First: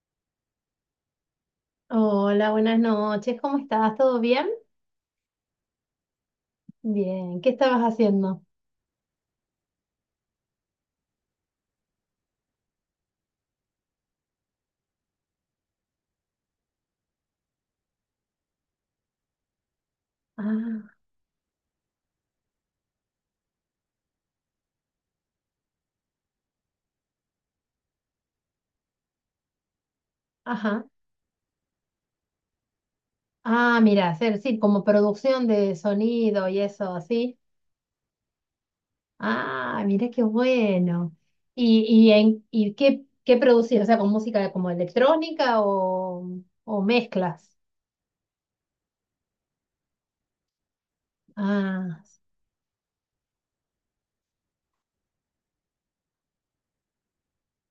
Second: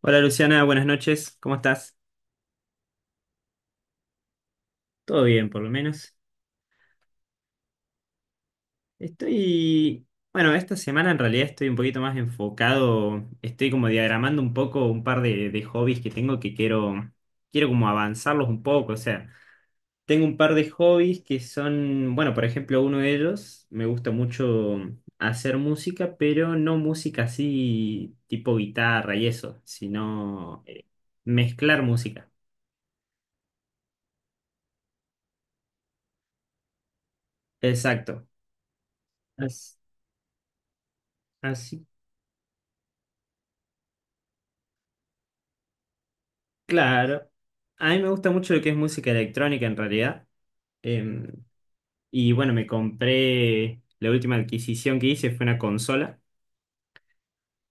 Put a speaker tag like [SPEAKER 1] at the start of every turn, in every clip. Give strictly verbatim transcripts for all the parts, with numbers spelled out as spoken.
[SPEAKER 1] Hola Luciana, buenas noches, ¿cómo estás?
[SPEAKER 2] Hola, buenas noches. ¿Cómo estás? ¿Todo bien?
[SPEAKER 1] Todo bien, por lo menos.
[SPEAKER 2] Bien. ¿Qué estabas haciendo?
[SPEAKER 1] Estoy, bueno, esta semana en realidad estoy un poquito más enfocado, estoy como diagramando un poco un par de, de hobbies que tengo que quiero, quiero como avanzarlos un poco, o sea, tengo un par de
[SPEAKER 2] Ah,
[SPEAKER 1] hobbies que son, bueno, por ejemplo, uno de ellos, me gusta mucho hacer música, pero no música así tipo guitarra y eso, sino eh,
[SPEAKER 2] ajá.
[SPEAKER 1] mezclar música.
[SPEAKER 2] Ah, mira, hacer, sí, como producción de sonido y eso, así.
[SPEAKER 1] Exacto. As-
[SPEAKER 2] Ah, mira qué bueno. ¿Y,
[SPEAKER 1] Así,
[SPEAKER 2] y, en, y qué, qué producís? O sea, con música como electrónica o, o
[SPEAKER 1] claro,
[SPEAKER 2] mezclas.
[SPEAKER 1] a mí me gusta mucho lo que es música electrónica en realidad. Em,
[SPEAKER 2] Ah,
[SPEAKER 1] y bueno, me compré, la última adquisición que hice fue una consola.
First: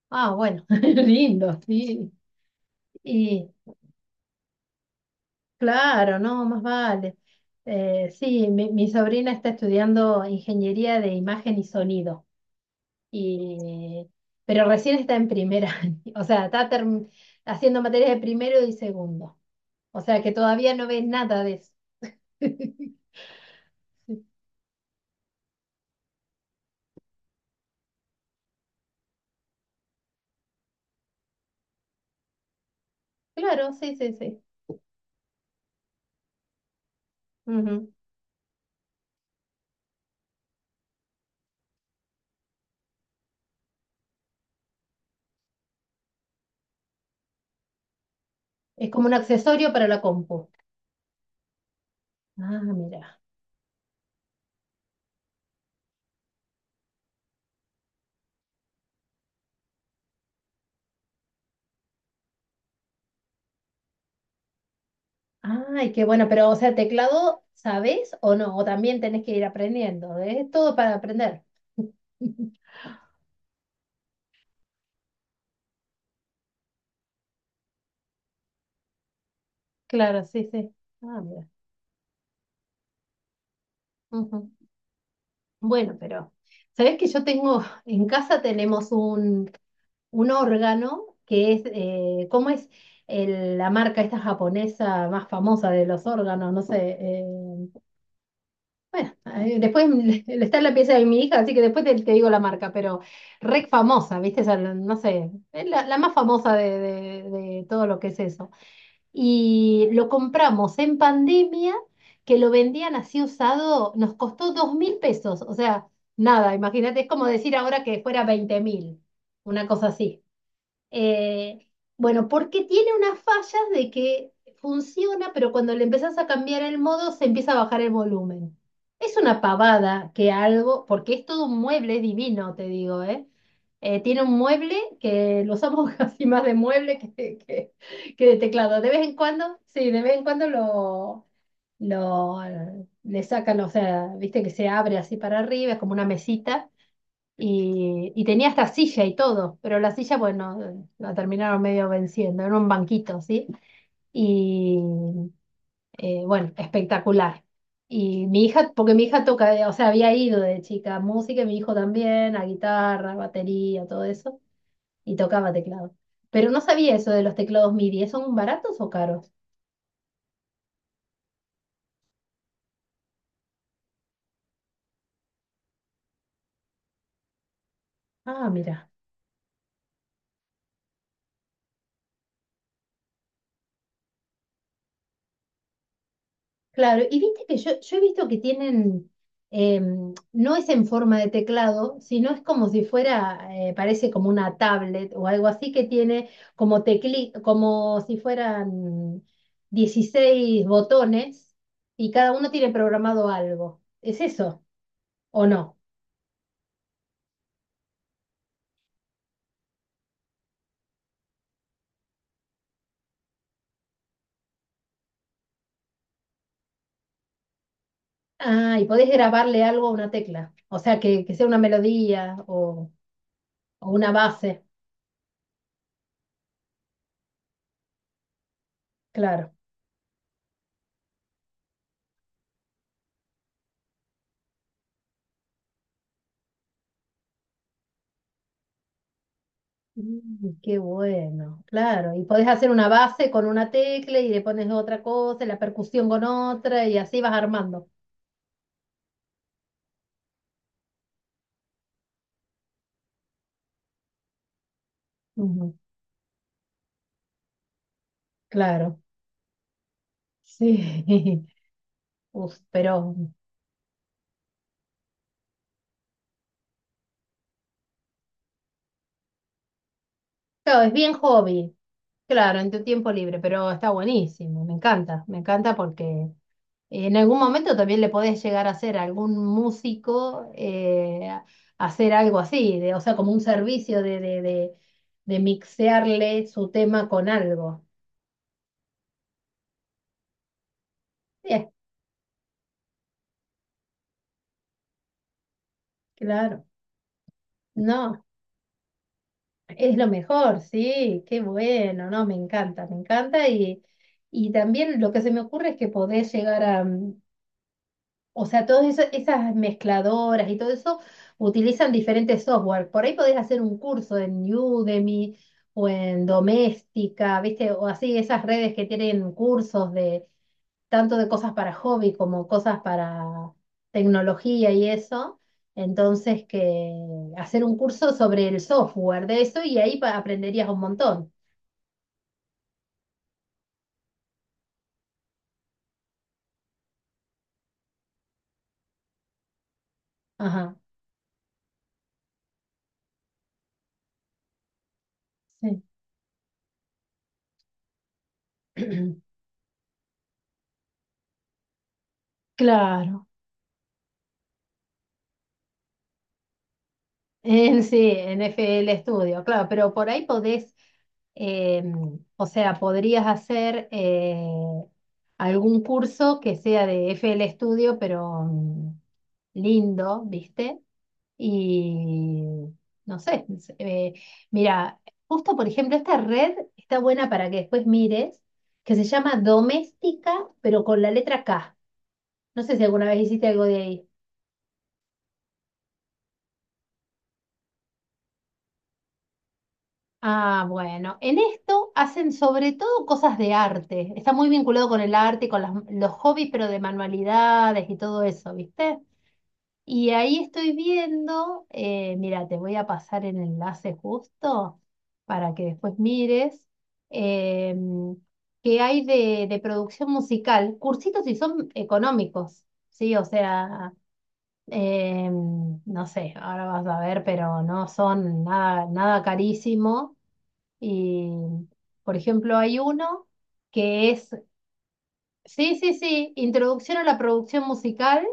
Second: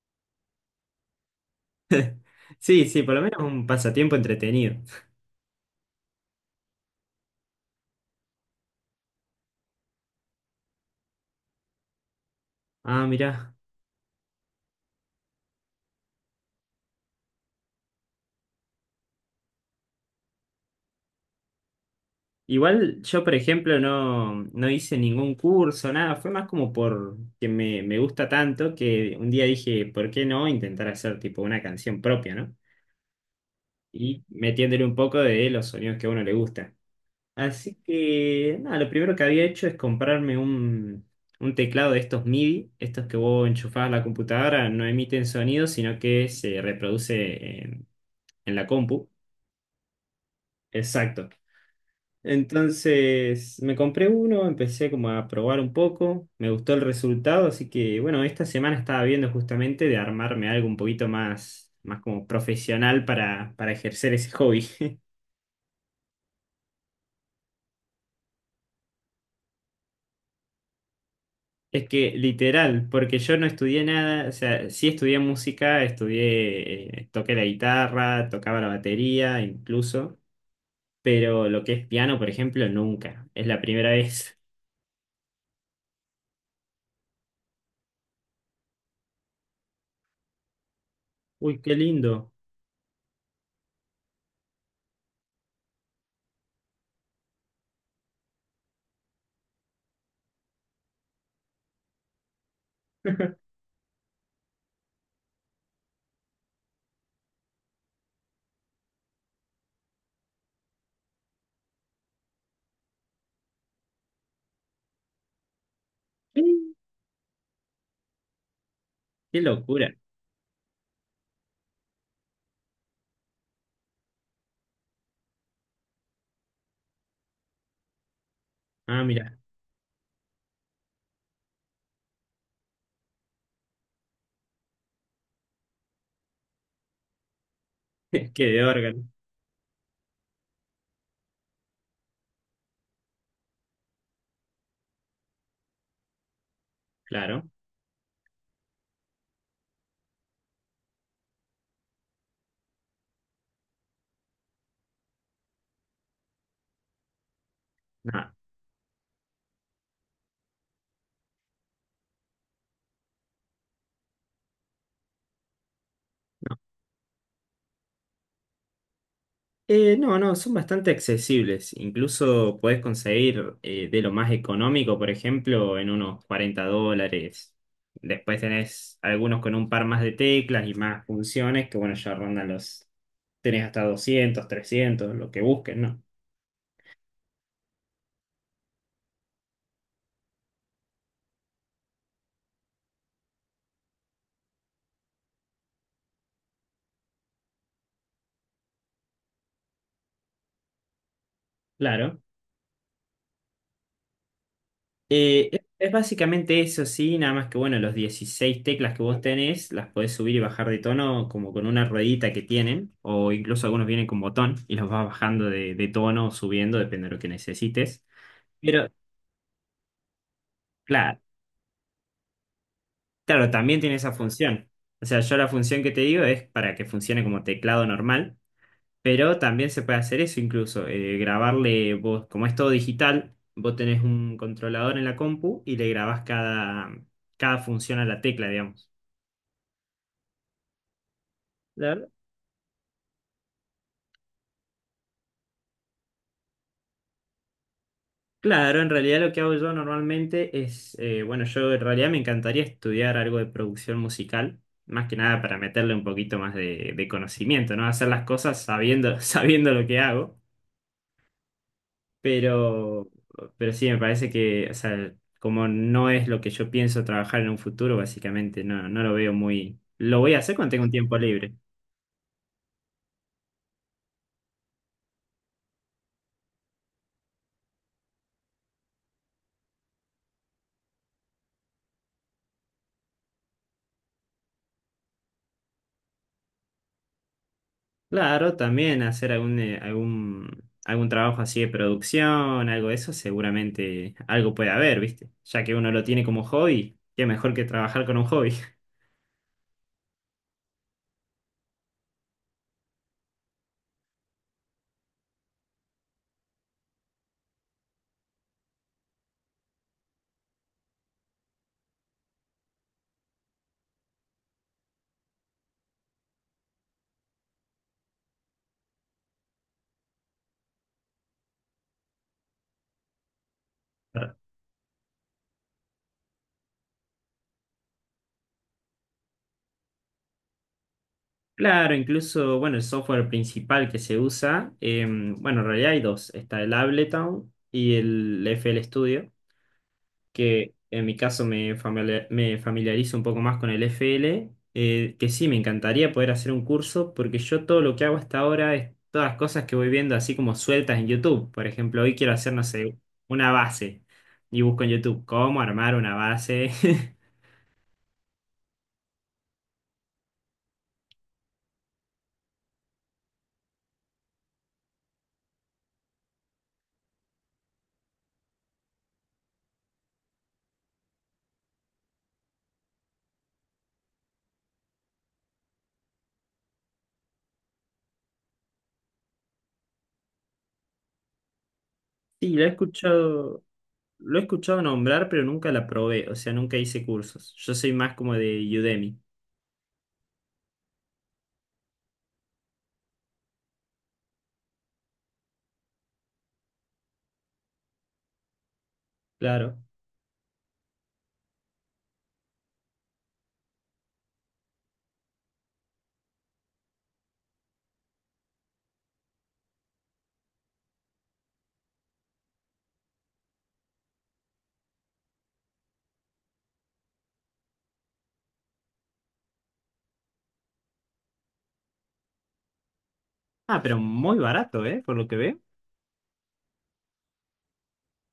[SPEAKER 2] ah, bueno, lindo, sí.
[SPEAKER 1] Sí, sí, por lo menos
[SPEAKER 2] Y
[SPEAKER 1] un pasatiempo entretenido.
[SPEAKER 2] claro, no, más vale. Eh, sí, mi, mi sobrina está estudiando ingeniería de imagen y sonido.
[SPEAKER 1] Ah, mirá.
[SPEAKER 2] Y, pero recién está en primera, o sea, está term- haciendo materias de primero y segundo. O sea que todavía no ves nada de eso.
[SPEAKER 1] Igual yo, por ejemplo, no, no hice ningún curso, nada. Fue más como por que me, me gusta tanto que un día dije: ¿Por qué no intentar hacer tipo una canción propia? ¿No?
[SPEAKER 2] Claro, sí, sí,
[SPEAKER 1] Y
[SPEAKER 2] sí.
[SPEAKER 1] metiéndole un poco de los sonidos que a uno le gusta. Así
[SPEAKER 2] Ujú.
[SPEAKER 1] que, nada, lo primero que había hecho es comprarme un, un teclado de estos MIDI, estos que vos enchufás a la computadora, no emiten sonido, sino que se reproduce en, en la
[SPEAKER 2] Es como
[SPEAKER 1] compu.
[SPEAKER 2] un accesorio para la compu.
[SPEAKER 1] Exacto.
[SPEAKER 2] Ah, mira.
[SPEAKER 1] Entonces, me compré uno, empecé como a probar un poco, me gustó el resultado, así que, bueno, esta semana estaba viendo justamente de armarme algo un poquito más, más como profesional para, para ejercer ese hobby.
[SPEAKER 2] Ay, qué bueno, pero o sea, teclado, ¿sabés o no? O también tenés que ir aprendiendo. ¿Eh? Es todo para aprender.
[SPEAKER 1] Es que literal, porque yo no estudié nada, o sea, sí estudié música, estudié, eh, toqué la guitarra, tocaba la batería incluso,
[SPEAKER 2] Claro, sí, sí. Ah,
[SPEAKER 1] pero
[SPEAKER 2] mira.
[SPEAKER 1] lo que es piano, por ejemplo, nunca. Es la primera vez.
[SPEAKER 2] Ujú. Bueno, pero ¿sabés que yo tengo, en casa tenemos un un órgano que
[SPEAKER 1] Uy,
[SPEAKER 2] es,
[SPEAKER 1] qué
[SPEAKER 2] eh,
[SPEAKER 1] lindo.
[SPEAKER 2] ¿cómo es el- la marca esta japonesa más famosa de los órganos? No sé. eh, bueno, eh, después está en la pieza de mi hija, así que después te, te, digo la marca, pero rec famosa, ¿viste? Esa, no sé, es la, la, más famosa de, de de todo lo que es eso. Y lo compramos en pandemia, que lo vendían así usado, nos costó dos mil pesos, o sea, nada, imagínate, es como decir ahora que fuera veinte mil,
[SPEAKER 1] Qué
[SPEAKER 2] una cosa
[SPEAKER 1] locura.
[SPEAKER 2] así. Eh, bueno, porque tiene unas fallas de que funciona, pero cuando le empezás a cambiar el modo se empieza a bajar el volumen.
[SPEAKER 1] Ah,
[SPEAKER 2] Es
[SPEAKER 1] mira,
[SPEAKER 2] una pavada que algo, porque es todo un mueble divino, te digo, ¿eh? Eh, tiene un mueble que lo usamos casi más de mueble que, que, que de
[SPEAKER 1] qué de
[SPEAKER 2] teclado. De
[SPEAKER 1] órgano,
[SPEAKER 2] vez en cuando, sí, de vez en cuando lo, lo le sacan, o sea, viste que se abre así para arriba, es como una mesita
[SPEAKER 1] claro.
[SPEAKER 2] y, y tenía hasta silla y todo, pero la silla, bueno, eh, la terminaron medio venciendo, era un banquito, ¿sí? Y eh, bueno, espectacular. Y
[SPEAKER 1] Nada.
[SPEAKER 2] mi hija, porque mi hija toca, eh, o sea, había ido de chica a música, y mi hijo también, a guitarra, batería, todo eso, y tocaba teclado. Pero no sabía eso de los teclados MIDI, ¿son baratos o caros?
[SPEAKER 1] Eh, no, no, son bastante accesibles. Incluso podés conseguir eh, de lo más económico, por ejemplo, en unos cuarenta dólares. Después
[SPEAKER 2] Ah, mira.
[SPEAKER 1] tenés algunos con un par más de teclas y más funciones, que bueno, ya rondan los... Tenés hasta doscientos, trescientos, lo que busquen, ¿no?
[SPEAKER 2] Claro, y viste que yo, yo he visto que tienen, em, no es en forma de teclado, sino es como si fuera, eh, parece como una tablet o algo así que tiene como tecli, como si fueran dieciséis botones y
[SPEAKER 1] Claro.
[SPEAKER 2] cada uno tiene programado algo. ¿Es eso o
[SPEAKER 1] Eh, es
[SPEAKER 2] no?
[SPEAKER 1] es básicamente eso, sí, nada más que bueno, los dieciséis teclas que vos tenés las podés subir y bajar de tono como con una ruedita que tienen, o incluso algunos vienen con botón y los vas bajando de, de tono o subiendo, depende de lo que necesites.
[SPEAKER 2] Ah, y
[SPEAKER 1] Pero
[SPEAKER 2] podés grabarle algo a una tecla, o sea,
[SPEAKER 1] claro,
[SPEAKER 2] que, que sea una melodía o,
[SPEAKER 1] claro, también
[SPEAKER 2] o
[SPEAKER 1] tiene esa
[SPEAKER 2] una base.
[SPEAKER 1] función. O sea, yo la función que te digo es para que funcione como teclado normal, pero
[SPEAKER 2] Claro.
[SPEAKER 1] también se puede hacer eso incluso, eh, grabarle vos, como es todo digital, vos tenés un controlador en la compu y le grabás cada, cada función a la tecla, digamos.
[SPEAKER 2] Mm, qué bueno,
[SPEAKER 1] Claro,
[SPEAKER 2] claro. Y podés hacer una base con una tecla y le pones otra cosa, y la percusión con otra, y así vas armando.
[SPEAKER 1] claro, en realidad lo que hago yo normalmente es, eh, bueno, yo en realidad me encantaría estudiar algo de producción musical, más que nada para
[SPEAKER 2] Ujú.
[SPEAKER 1] meterle un poquito más de, de conocimiento, ¿no? Hacer las cosas
[SPEAKER 2] Claro,
[SPEAKER 1] sabiendo, sabiendo lo que hago,
[SPEAKER 2] sí. Uf,
[SPEAKER 1] pero,
[SPEAKER 2] pero
[SPEAKER 1] pero sí me parece que, o sea, como no es lo que yo pienso trabajar en un futuro, básicamente no, no lo veo muy... Lo voy a hacer cuando
[SPEAKER 2] claro,
[SPEAKER 1] tenga un
[SPEAKER 2] es bien
[SPEAKER 1] tiempo libre.
[SPEAKER 2] hobby, claro, en tu tiempo libre, pero está buenísimo, me encanta, me encanta porque en algún momento también le podés llegar a hacer a algún músico, eh, hacer algo así, de, o sea, como un servicio de, de, de de mixearle su tema con algo.
[SPEAKER 1] Claro, también hacer algún, eh, algún, algún trabajo así de
[SPEAKER 2] Sí.
[SPEAKER 1] producción, algo de eso, seguramente algo puede haber, ¿viste? Ya que uno lo tiene como
[SPEAKER 2] Claro,
[SPEAKER 1] hobby, qué mejor que trabajar con un
[SPEAKER 2] no,
[SPEAKER 1] hobby.
[SPEAKER 2] es lo mejor, sí, qué bueno, no, me encanta, me encanta y, y también lo que se me ocurre es que podés llegar a, mm, o sea, todas esa- esas mezcladoras y todo eso utilizan diferentes software, por ahí podés hacer un curso en Udemy o en Doméstica, ¿viste? O así, esas redes que tienen cursos tanto de cosas para hobby como cosas para tecnología y eso. Entonces, que hacer un curso sobre el software de eso y ahí pa- aprenderías un montón.
[SPEAKER 1] Claro, incluso, bueno, el software principal que se usa, em, bueno, en realidad hay dos, está el Ableton y el F L Studio. Que
[SPEAKER 2] Ajá,
[SPEAKER 1] en mi caso me, familia- me familiarizo un poco más con el F L, eh, que sí, me
[SPEAKER 2] sí.
[SPEAKER 1] encantaría poder hacer un curso, porque yo todo lo que hago hasta ahora es todas las cosas que voy viendo así como sueltas en YouTube. Por ejemplo, hoy quiero hacer, no sé,
[SPEAKER 2] Claro.
[SPEAKER 1] una base y busco en YouTube cómo armar una base.
[SPEAKER 2] En sí, en F L Studio, claro, pero por ahí podés, eh, o sea, podrías hacer eh, algún curso que sea de F L Studio, pero mm, lindo, ¿viste? Y no sé, es- eh, mira, justo por ejemplo, esta red está buena para que después mires, que se llama Doméstica, pero con la letra K.
[SPEAKER 1] Sí, lo
[SPEAKER 2] No
[SPEAKER 1] he
[SPEAKER 2] sé si alguna vez hiciste
[SPEAKER 1] escuchado,
[SPEAKER 2] algo de ahí.
[SPEAKER 1] lo he escuchado nombrar, pero nunca la probé, o sea, nunca hice cursos. Yo soy más como de Udemy,
[SPEAKER 2] Ah, bueno, en esto hacen sobre todo cosas de arte. Está muy vinculado con el arte, con las- los hobbies, pero de manualidades y todo eso, ¿viste?
[SPEAKER 1] claro.
[SPEAKER 2] Y ahí estoy viendo, eh, mira, te voy a pasar el enlace justo para que después mires eh, qué hay de, de producción musical, cursitos y son económicos, ¿sí? O sea, eh, no sé, ahora vas a ver, pero no son nada, nada carísimo. Y, por ejemplo, hay uno
[SPEAKER 1] Ah, pero
[SPEAKER 2] que es,
[SPEAKER 1] muy barato, ¿eh? Por lo que veo.
[SPEAKER 2] sí, sí, sí, introducción a la producción musical,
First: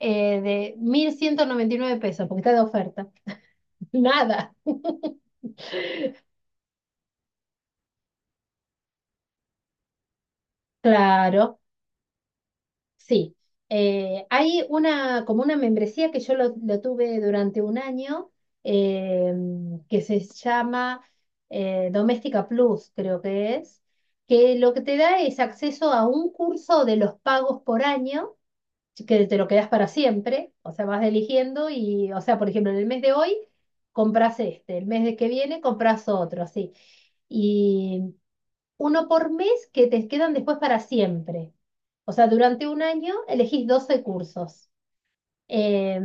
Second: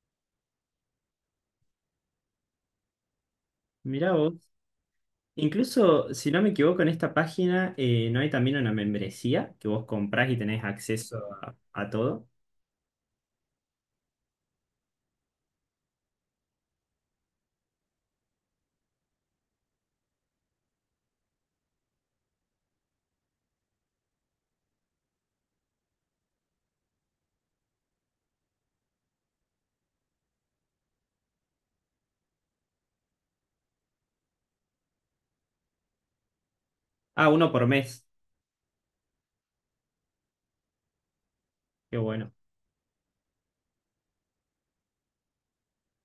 [SPEAKER 2] eh, de mil ciento noventa y nueve pesos, porque está de oferta.
[SPEAKER 1] Mirá vos.
[SPEAKER 2] Nada.
[SPEAKER 1] Incluso, si no me equivoco, en esta página eh, no hay también una membresía que vos comprás y tenés acceso a,
[SPEAKER 2] Claro,
[SPEAKER 1] a todo.
[SPEAKER 2] sí. Eh, hay una, como una membresía que yo lo, lo tuve durante un año, eh, que se llama eh, Doméstica Plus, creo que es, que lo que te da es acceso a un curso de los pagos por año. Sí, que te lo quedas para siempre, o sea, vas eligiendo y, o sea, por ejemplo, en el mes de hoy compras este, el mes de que viene compras otro, así.
[SPEAKER 1] Ah, uno por mes.
[SPEAKER 2] Y uno por mes que te quedan después para siempre.
[SPEAKER 1] Qué
[SPEAKER 2] O sea,
[SPEAKER 1] bueno.
[SPEAKER 2] durante un año elegís doce cursos. Eh,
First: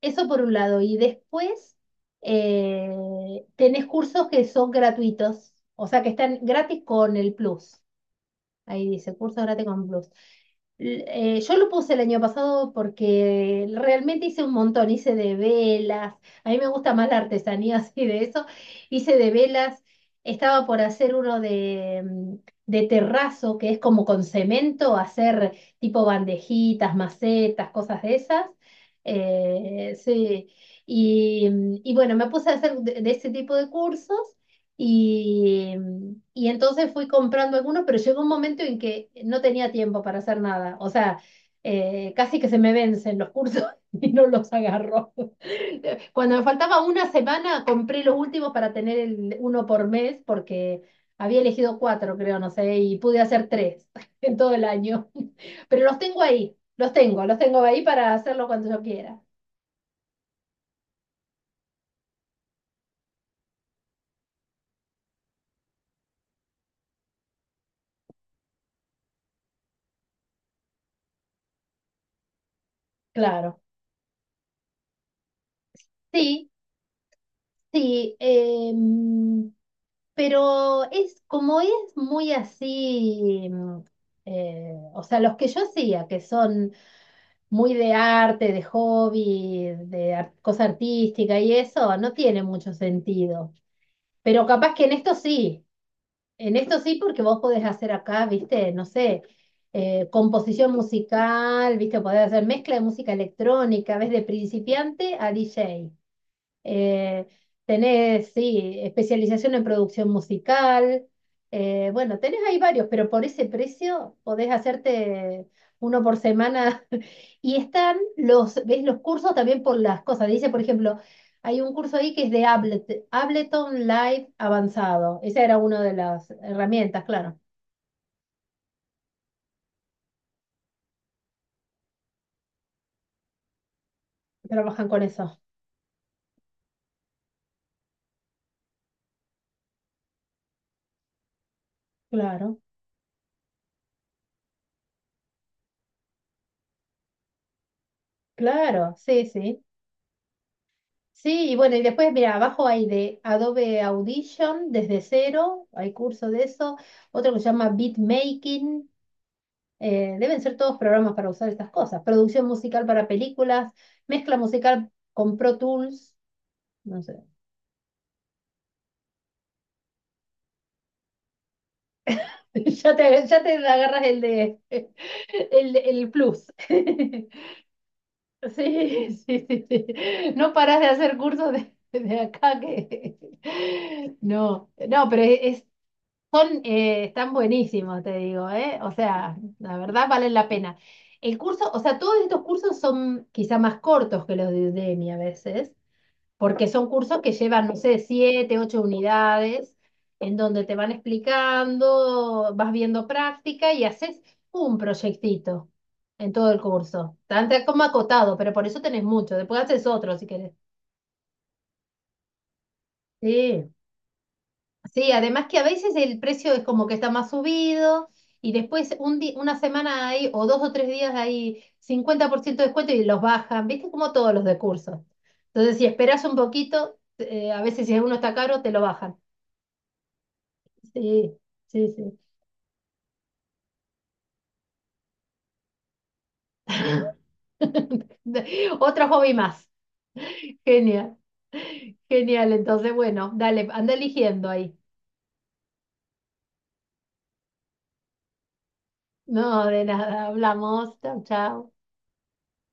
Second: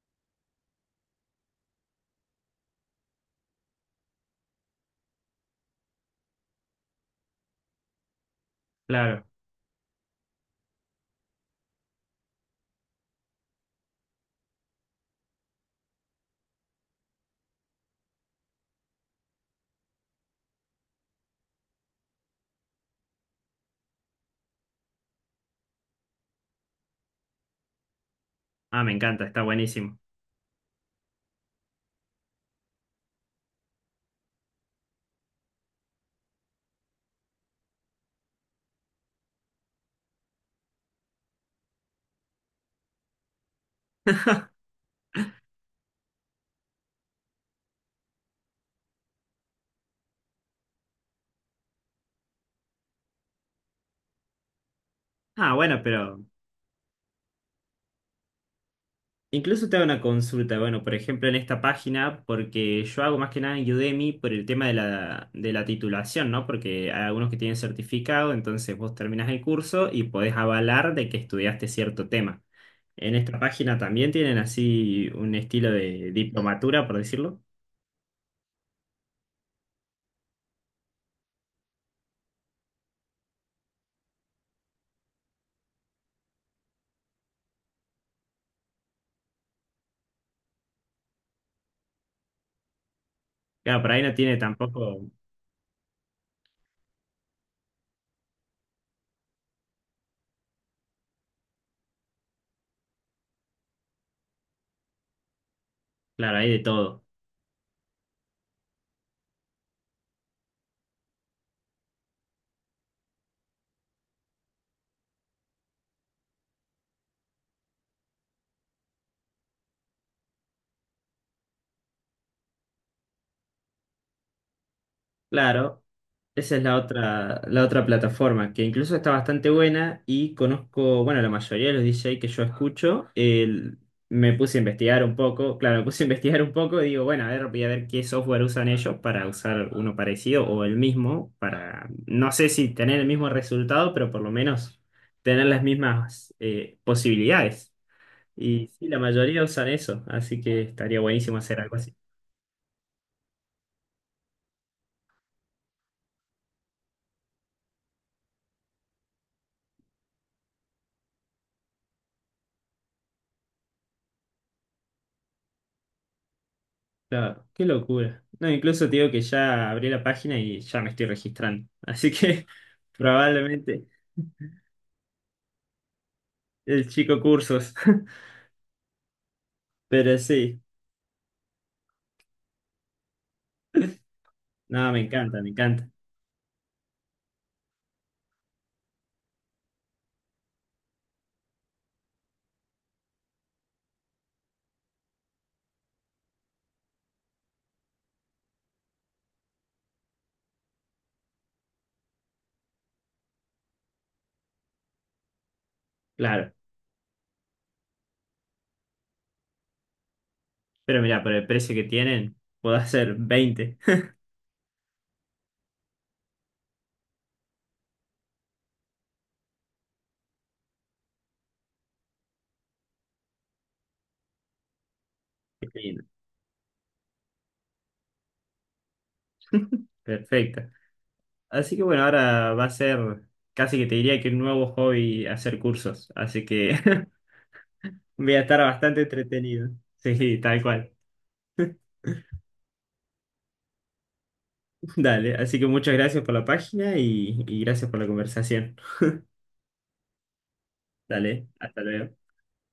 [SPEAKER 2] Eso por un lado. Y después, eh, tenés cursos que son gratuitos, o sea, que están gratis con el plus. Ahí dice,
[SPEAKER 1] Claro.
[SPEAKER 2] curso gratis con Plus. L- eh, yo lo puse el año pasado porque realmente hice un montón, hice de velas, a mí me gusta más la artesanía así de eso, hice de velas, estaba por hacer uno de, mm, de terrazo, que es como con cemento, hacer tipo bandejitas, macetas, cosas de esas.
[SPEAKER 1] Ah, me encanta, está
[SPEAKER 2] Eh,
[SPEAKER 1] buenísimo.
[SPEAKER 2] sí, y, mm, y bueno, me puse a hacer de de ese tipo de cursos. Y, y entonces fui comprando algunos, pero llegó un momento en que no tenía tiempo para hacer nada. O sea, eh, casi que se me vencen los cursos y no los agarro. Cuando me faltaba una semana, compré los últimos para tener el uno por mes, porque había elegido cuatro, creo, no sé, y pude hacer tres en todo el año.
[SPEAKER 1] Ah, bueno,
[SPEAKER 2] Pero los
[SPEAKER 1] pero
[SPEAKER 2] tengo ahí, los tengo, los tengo ahí para hacerlo cuando yo quiera.
[SPEAKER 1] incluso te hago una consulta, bueno, por ejemplo, en esta página, porque yo hago más que nada en Udemy por el tema de la, de la titulación, ¿no? Porque hay algunos que tienen certificado, entonces vos terminás el curso y podés avalar de que estudiaste cierto tema. En esta
[SPEAKER 2] Claro.
[SPEAKER 1] página también tienen así un estilo de
[SPEAKER 2] Sí.
[SPEAKER 1] diplomatura, por decirlo.
[SPEAKER 2] Sí, em, pero es como es muy así, mm, eh, o sea, los que yo hacía, que son muy de arte, de hobby, de ar- cosa artística y eso, no tiene mucho sentido.
[SPEAKER 1] Claro, por ahí no tiene
[SPEAKER 2] Pero capaz que en
[SPEAKER 1] tampoco,
[SPEAKER 2] esto sí, en esto sí, porque vos podés hacer acá, viste, no sé, eh, composición musical, viste, podés hacer mezcla de música electrónica, ves de principiante a D J.
[SPEAKER 1] claro, hay de todo.
[SPEAKER 2] Eh, Tenés, sí, especialización en producción musical. Eh, bueno, tenés ahí varios, pero por ese precio podés hacerte uno por semana. Y están los, ves los cursos también por las cosas. Dice, por ejemplo, hay un curso ahí que es de Ablet- Ableton Live avanzado. Esa era una
[SPEAKER 1] Claro,
[SPEAKER 2] de las
[SPEAKER 1] esa es la
[SPEAKER 2] herramientas, claro.
[SPEAKER 1] otra, la otra plataforma, que incluso está bastante buena y conozco, bueno, la mayoría de los D J que yo escucho, el- me puse a
[SPEAKER 2] Trabajan con
[SPEAKER 1] investigar un
[SPEAKER 2] eso.
[SPEAKER 1] poco, claro, me puse a investigar un poco y digo, bueno, a ver, voy a ver qué software usan ellos para usar uno parecido o el mismo, para, no sé
[SPEAKER 2] Claro,
[SPEAKER 1] si tener el mismo resultado, pero por lo menos tener las mismas eh, posibilidades. Y sí,
[SPEAKER 2] claro,
[SPEAKER 1] la
[SPEAKER 2] sí,
[SPEAKER 1] mayoría
[SPEAKER 2] sí.
[SPEAKER 1] usan eso, así que estaría buenísimo
[SPEAKER 2] Sí, y
[SPEAKER 1] hacer
[SPEAKER 2] bueno,
[SPEAKER 1] algo
[SPEAKER 2] y
[SPEAKER 1] así.
[SPEAKER 2] después, mira, abajo hay de Adobe Audition desde cero, hay curso de eso, otro que se llama Beatmaking, eh, deben ser todos programas para usar estas cosas, producción musical para películas, mezcla musical con Pro Tools, no sé,
[SPEAKER 1] Claro, qué locura. No, incluso te digo que ya abrí la página y ya me estoy registrando. Así que
[SPEAKER 2] ya te, ya te
[SPEAKER 1] probablemente
[SPEAKER 2] agarras el de el, el plus.
[SPEAKER 1] el chico cursos.
[SPEAKER 2] Sí, sí, sí, sí.
[SPEAKER 1] Pero
[SPEAKER 2] No
[SPEAKER 1] sí,
[SPEAKER 2] paras de hacer cursos de, de acá que... No,
[SPEAKER 1] no, me
[SPEAKER 2] no, pero
[SPEAKER 1] encanta, me
[SPEAKER 2] es,
[SPEAKER 1] encanta.
[SPEAKER 2] son, eh, están buenísimos, te digo, ¿eh? O sea, la verdad valen la pena. El curso, o sea, todos estos cursos son quizá más cortos que los de Udemy a veces, porque son cursos que llevan, no sé, siete, ocho unidades, en donde te van explicando, vas viendo práctica y haces un proyectito en
[SPEAKER 1] Claro.
[SPEAKER 2] todo el curso. Tan, tan como acotado, pero por eso tenés mucho. Después haces otro si querés.
[SPEAKER 1] Pero mira, por el precio que tienen, puedo hacer
[SPEAKER 2] Sí.
[SPEAKER 1] veinte.
[SPEAKER 2] Sí, además que a veces el precio es como que está más subido y después un di- una semana hay o dos o tres días hay cincuenta por ciento de descuento y los bajan, ¿viste? Como todos los de cursos.
[SPEAKER 1] Qué
[SPEAKER 2] Entonces, si
[SPEAKER 1] lindo.
[SPEAKER 2] esperas un poquito, eh, a veces si uno está caro, te lo bajan.
[SPEAKER 1] Perfecto.
[SPEAKER 2] Sí,
[SPEAKER 1] Así que
[SPEAKER 2] sí,
[SPEAKER 1] bueno,
[SPEAKER 2] sí.
[SPEAKER 1] ahora va a ser casi que te diría que un nuevo hobby hacer cursos. Así que voy a estar bastante
[SPEAKER 2] Otro hobby más.
[SPEAKER 1] entretenido. Sí, tal cual.
[SPEAKER 2] Genial, genial. Entonces, bueno, dale, anda eligiendo ahí.
[SPEAKER 1] Dale, así que muchas gracias por la página y, y gracias por la conversación.
[SPEAKER 2] No, de nada, hablamos. Chao,
[SPEAKER 1] Dale,
[SPEAKER 2] chao.
[SPEAKER 1] hasta luego.